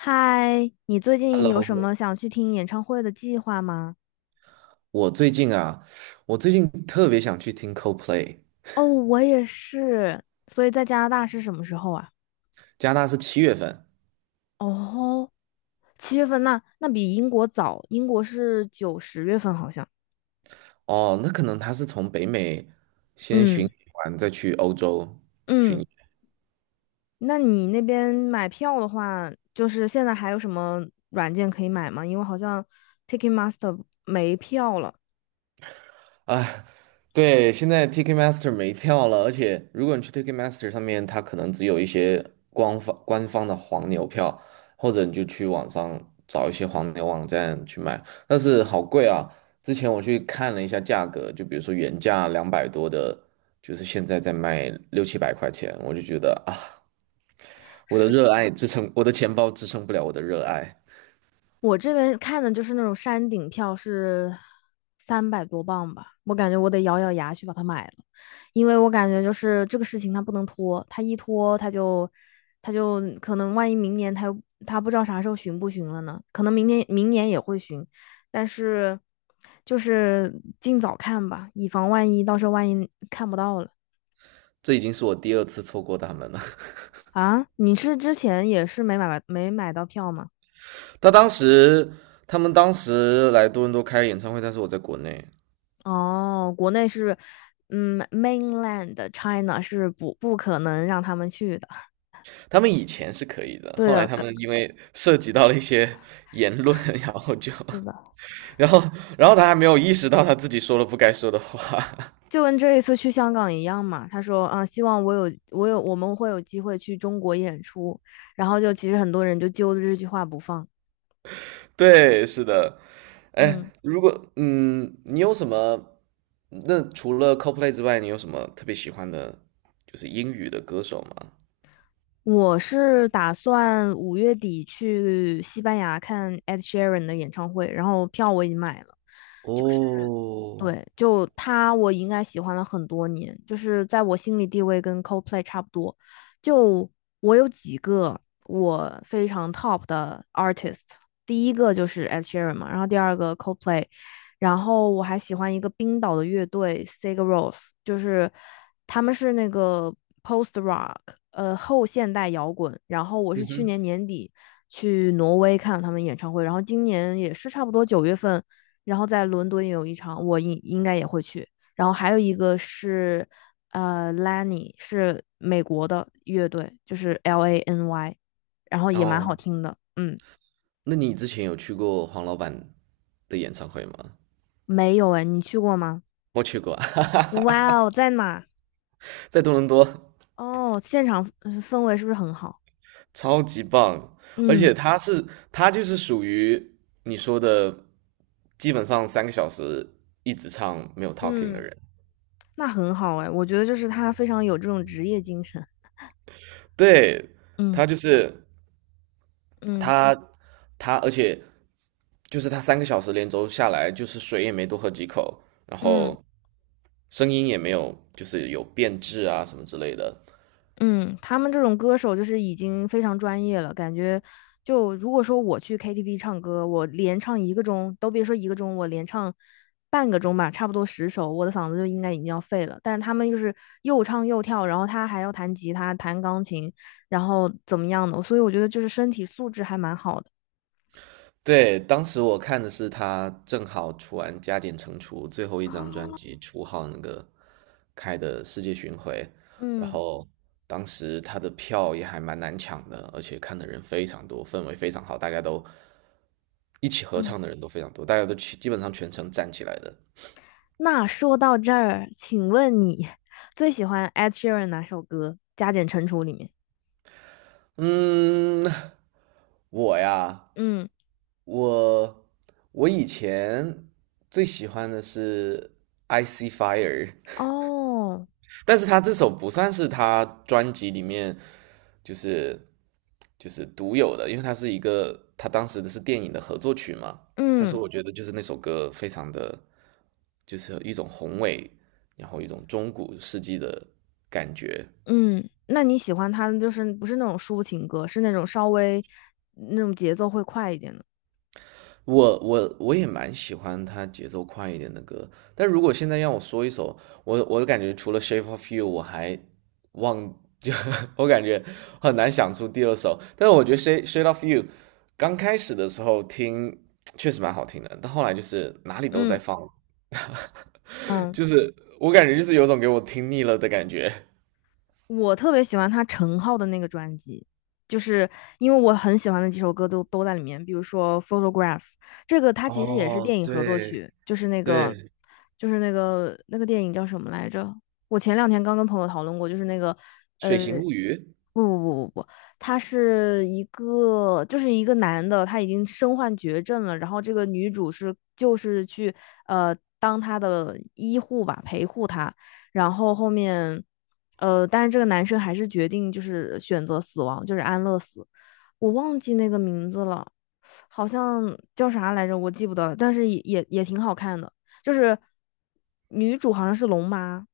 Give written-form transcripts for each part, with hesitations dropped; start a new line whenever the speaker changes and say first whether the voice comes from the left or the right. left: 嗨，你最近有
right: Hello，
left: 什么想去听演唱会的计划吗？
right: 我最近啊，我最近特别想去听 Coldplay。
left: 哦，我也是。所以在加拿大是什么时候啊？
right: 加拿大是七月份，
left: 哦，七月份那比英国早，英国是九十月份好像。
right: 哦，那可能他是从北美先巡
left: 嗯
right: 演完再去欧洲。
left: 嗯，那你那边买票的话，就是现在还有什么软件可以买吗？因为好像 Ticketmaster 没票了。
right: 哎，对，现在 Ticketmaster 没票了，而且如果你去 Ticketmaster 上面，它可能只有一些官方的黄牛票，或者你就去网上找一些黄牛网站去买，但是好贵啊！之前我去看了一下价格，就比如说原价两百多的，就是现在在卖六七百块钱，我就觉得啊，我的热爱支撑，我的钱包支撑不了我的热爱，
left: 我这边看的就是那种山顶票是三百多磅吧，我感觉我得咬咬牙去把它买了，因为我感觉就是这个事情它不能拖，它一拖它就可能万一明年它不知道啥时候巡不巡了呢，可能明年也会巡，但是就是尽早看吧，以防万一，到时候万一看不到了。
right: 这已经是我第二次错过他们了。
left: 啊！你是之前也是没买到票吗？
right: 他当时他们当时来多伦多开演唱会，但是我在国内，
left: 哦，国内是，嗯，mainland China 是不可能让他们去的。
right: 他们以前是可以的，
left: 对
right: 后来
left: 的，
right: 他
left: 跟
right: 们因为涉及到了一些言论，然后就，
left: 是的，
right: 然后然后他还没有意识到他自己说了不该说的话，
left: 就跟这一次去香港一样嘛。他说啊，希望我们会有机会去中国演出，然后就其实很多人就揪着这句话不放。
right: 对，是的，哎，
left: 嗯，
right: 如果你有什么？那除了 c o l p l a y 之外，你有什么特别喜欢的，就是英语的歌手吗？
left: 我是打算五月底去西班牙看 Ed Sheeran 的演唱会，然后票我已经买了，
right: 哦，
left: 对，就他，我应该喜欢了很多年，就是在我心里地位跟 Coldplay 差不多。就我有几个我非常 top 的 artist,第一个就是 Ed Sheeran 嘛，然后第二个 Coldplay,然后我还喜欢一个冰岛的乐队 Sigur Rós,就是他们是那个 post rock,后现代摇滚。然后我是去年年底去挪威看了他们演唱会，然后今年也是差不多九月份。然后在伦敦也有一场，我应该也会去。然后还有一个是，Lany 是美国的乐队，就是 L A N Y,然后也蛮好
right: 哦，
left: 听的。嗯，
right: 那你之前有去过黄老板的演唱会吗？
left: 没有哎，你去过吗？
right: 我去过，哈哈，
left: 哇哦，在哪？
right: 在多伦多，
left: 哦，现场氛围是不是很好？
right: 超级棒，而
left: 嗯
right: 且他就是属于你说的，基本上三个小时一直唱没有 talking 的
left: 嗯，
right: 人，
left: 那很好哎，我觉得就是他非常有这种职业精神。
right: 对，
left: 嗯
right: 他就是
left: 嗯
right: 他他，而且就是他三个小时连轴下来，就是水也没多喝几口，然
left: 嗯。
right: 后声音也没有就是有变质啊什么之类的，
left: 嗯，他们这种歌手就是已经非常专业了，感觉就如果说我去 KTV 唱歌，我连唱一个钟，都别说一个钟，我连唱半个钟吧，差不多十首，我的嗓子就应该已经要废了。但是他们就是又唱又跳，然后他还要弹吉他、弹钢琴，然后怎么样的，所以我觉得就是身体素质还蛮好的。
right: 对，当时我看的是他正好出完《加减乘除》最后一
left: 啊，
right: 张专辑初号那个开的世界巡回，然
left: 嗯
right: 后当时他的票也还蛮难抢的，而且看的人非常多，氛围非常好，大家都一起合
left: 嗯，
right: 唱的人都非常多，大家都基本上全程站起来的。
left: 那说到这儿，请问你最喜欢 Ed Sheeran 哪首歌？加减乘除里面。
right: 嗯，我呀，
left: 嗯，
right: 我我以前最喜欢的是 IC Fire。
left: 哦，
right: 但是他这首不算是他专辑里面就是就是独有的，因为它是一个他当时的是电影的合作曲嘛。但是
left: 嗯。
right: 我觉得就是那首歌非常的，就是一种宏伟，然后一种中古世纪的感觉。
left: 嗯，那你喜欢他的就是不是那种抒情歌，是那种稍微那种节奏会快一点的。
right: 我也蛮喜欢他节奏快一点的歌，但如果现在让我说一首，我感觉除了《Shape of You》，我还忘就 我感觉很难想出第二首。但是我觉得《Shape of You》刚开始的时候听确实蛮好听的，但后来就是哪里都在
left: 嗯
right: 放
left: 嗯，
right: 就是我感觉就是有种给我听腻了的感觉。
left: 我特别喜欢他陈浩的那个专辑，就是因为我很喜欢的几首歌都在里面，比如说《Photograph》,这个它其实也是电
right: 哦，
left: 影合作
right: 对
left: 曲，就是那个
right: 对，
left: 就是那个那个电影叫什么来着？我前两天刚跟朋友讨论过，就是那个
right: 《水
left: 呃
right: 形物语》
left: 不不不不不，他是一个，就是一个男的，他已经身患绝症了。然后这个女主是就是去呃当他的医护吧，陪护他。然后后面，但是这个男生还是决定就是选择死亡，就是安乐死。我忘记那个名字了，好像叫啥来着，我记不得了。但是也挺好看的，就是女主好像是龙妈，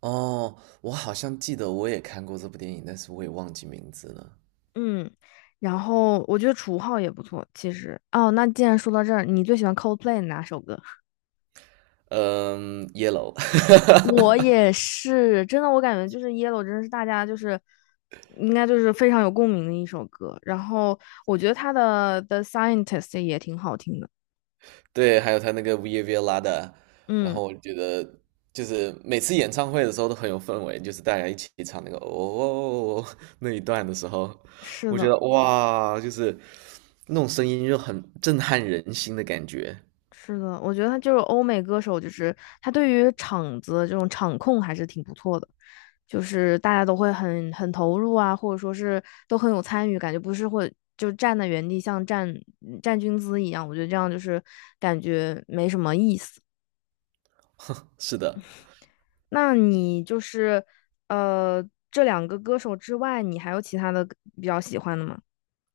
right: 哦，我好像记得我也看过这部电影，但是我也忘记名字了。
left: 嗯，然后我觉得楚浩也不错，其实。哦，那既然说到这儿，你最喜欢 Coldplay 哪首歌？
right: 嗯，Yellow，
left: 我也是，真的，我感觉就是 Yellow 真的是大家就是应该就是非常有共鸣的一首歌。然后我觉得他的 The Scientist 也挺好听的。
right: 对，还有他那个 v i Via l a 的，然
left: 嗯，
right: 后我觉得就是每次演唱会的时候都很有氛围，就是大家一起唱那个哦哦哦哦哦那一段的时候，
left: 是
right: 我觉
left: 的。
right: 得哇，就是那种声音就很震撼人心的感觉。
left: 是的，我觉得他就是欧美歌手，就是他对于场子这种场控还是挺不错的，就是大家都会很投入啊，或者说是都很有参与，感觉不是会就站在原地像站军姿一样，我觉得这样就是感觉没什么意思。
right: 是的，
left: 那你就是呃这两个歌手之外，你还有其他的比较喜欢的吗？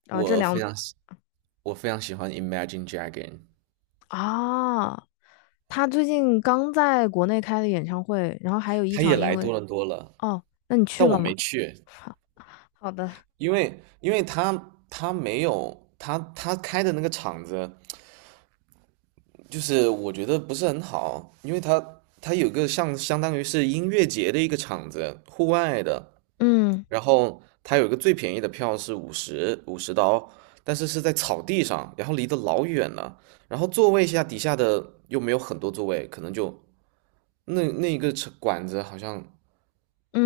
left: 啊，这
right: 我非
left: 两
right: 常喜我非常喜欢 Imagine Dragon，
left: 啊，他最近刚在国内开的演唱会，然后还有一
right: 他也
left: 场
right: 来
left: 因为。
right: 多伦多了，
left: 哦，那你去
right: 但我
left: 了吗？
right: 没去，
left: 好，好的，
right: 因为他他没有他他开的那个场子。就是我觉得不是很好，因为它有个像相当于是音乐节的一个场子，户外的，
left: 嗯
right: 然后它有一个最便宜的票是五十刀，但是是在草地上，然后离得老远了，然后座位下底下的又没有很多座位，可能就那个场馆子好像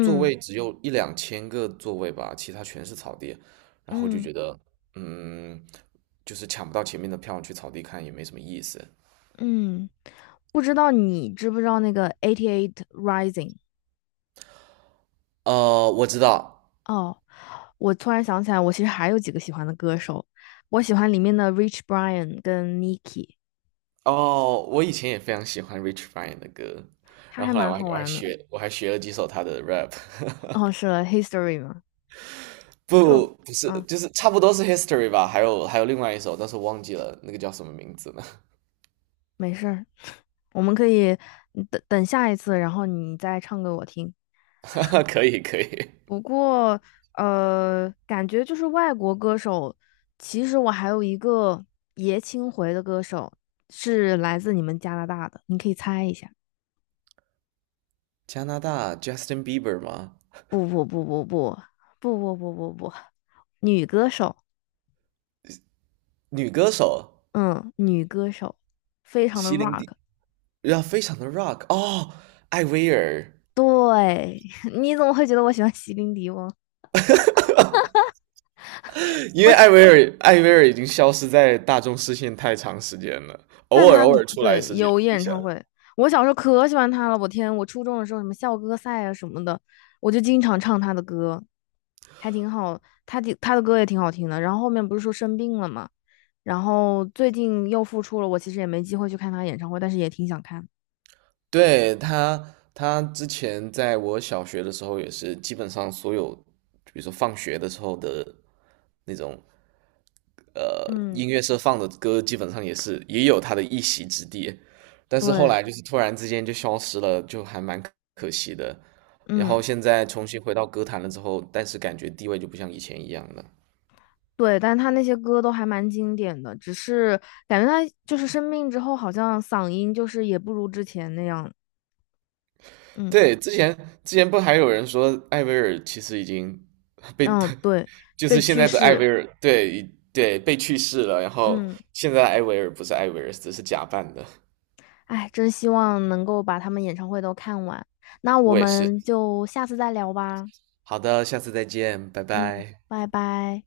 right: 座位只有1 2千个座位吧，其他全是草地，然后就
left: 嗯
right: 觉得嗯，就是抢不到前面的票去草地看也没什么意思。
left: 嗯，不知道你知不知道那个 Eighty Eight Rising?
right: 呃，我知道。
left: 哦，我突然想起来，我其实还有几个喜欢的歌手，我喜欢里面的 Rich Brian 跟 Nicki,
right: 哦，我以前也非常喜欢 Rich Brian 的歌，
left: 他
right: 然
left: 还
right: 后后来
left: 蛮
right: 我还
left: 好
right: 我还
left: 玩的。
right: 学我还学了几首他的 rap，
left: 哦，是 History 嘛，就
right: 不是
left: 啊，
right: 就是差不多是 History 吧，还有另外一首，但是忘记了那个叫什么名字了。
left: 没事儿，我们可以等等下一次，然后你再唱给我听。
right: 可以可以，
left: 不过，感觉就是外国歌手，其实我还有一个爷青回的歌手是来自你们加拿大的，你可以猜一下。
right: 加拿大 Justin Bieber 吗？
left: 不不不不不 女歌手，
right: 女歌手，
left: 嗯，女歌手，非常的
right: 席林
left: rock。
right: 迪，要非常的 rock 哦，艾薇儿，
left: 对，你怎么会觉得我喜欢席琳迪翁？
right: 因为艾薇儿已经消失在大众视线太长时间了，
left: 但
right: 偶尔
left: 他
right: 偶尔出来
left: 对
right: 时间
left: 有
right: 一
left: 演
right: 下。
left: 唱会，我小时候可喜欢他了。我天，我初中的时候什么校歌赛啊什么的，我就经常唱他的歌，还挺好。他的歌也挺好听的。然后后面不是说生病了嘛，然后最近又复出了。我其实也没机会去看他演唱会，但是也挺想看。
right: 对，他之前在我小学的时候也是，基本上所有，比如说放学的时候的那种，呃，
left: 嗯，
right: 音乐社放的歌，基本上也是也有他的一席之地。但是后
left: 对，
right: 来就是突然之间就消失了，就还蛮可惜的。然后
left: 嗯，
right: 现在重新回到歌坛了之后，但是感觉地位就不像以前一样了。
left: 对，但他那些歌都还蛮经典的，只是感觉他就是生病之后，好像嗓音就是也不如之前那样。嗯
right: 对，之前不还有人说艾薇儿其实已经被，
left: 嗯，对，
right: 就
left: 被
right: 是现
left: 去
right: 在的艾
left: 世。
right: 薇儿，对被去世了，然后
left: 嗯。
right: 现在的艾薇儿不是艾薇儿，只是假扮的。
left: 哎，真希望能够把他们演唱会都看完。那我
right: 我也是。
left: 们就下次再聊吧。
right: 好的，下次再见，拜
left: 嗯，
right: 拜。
left: 拜拜。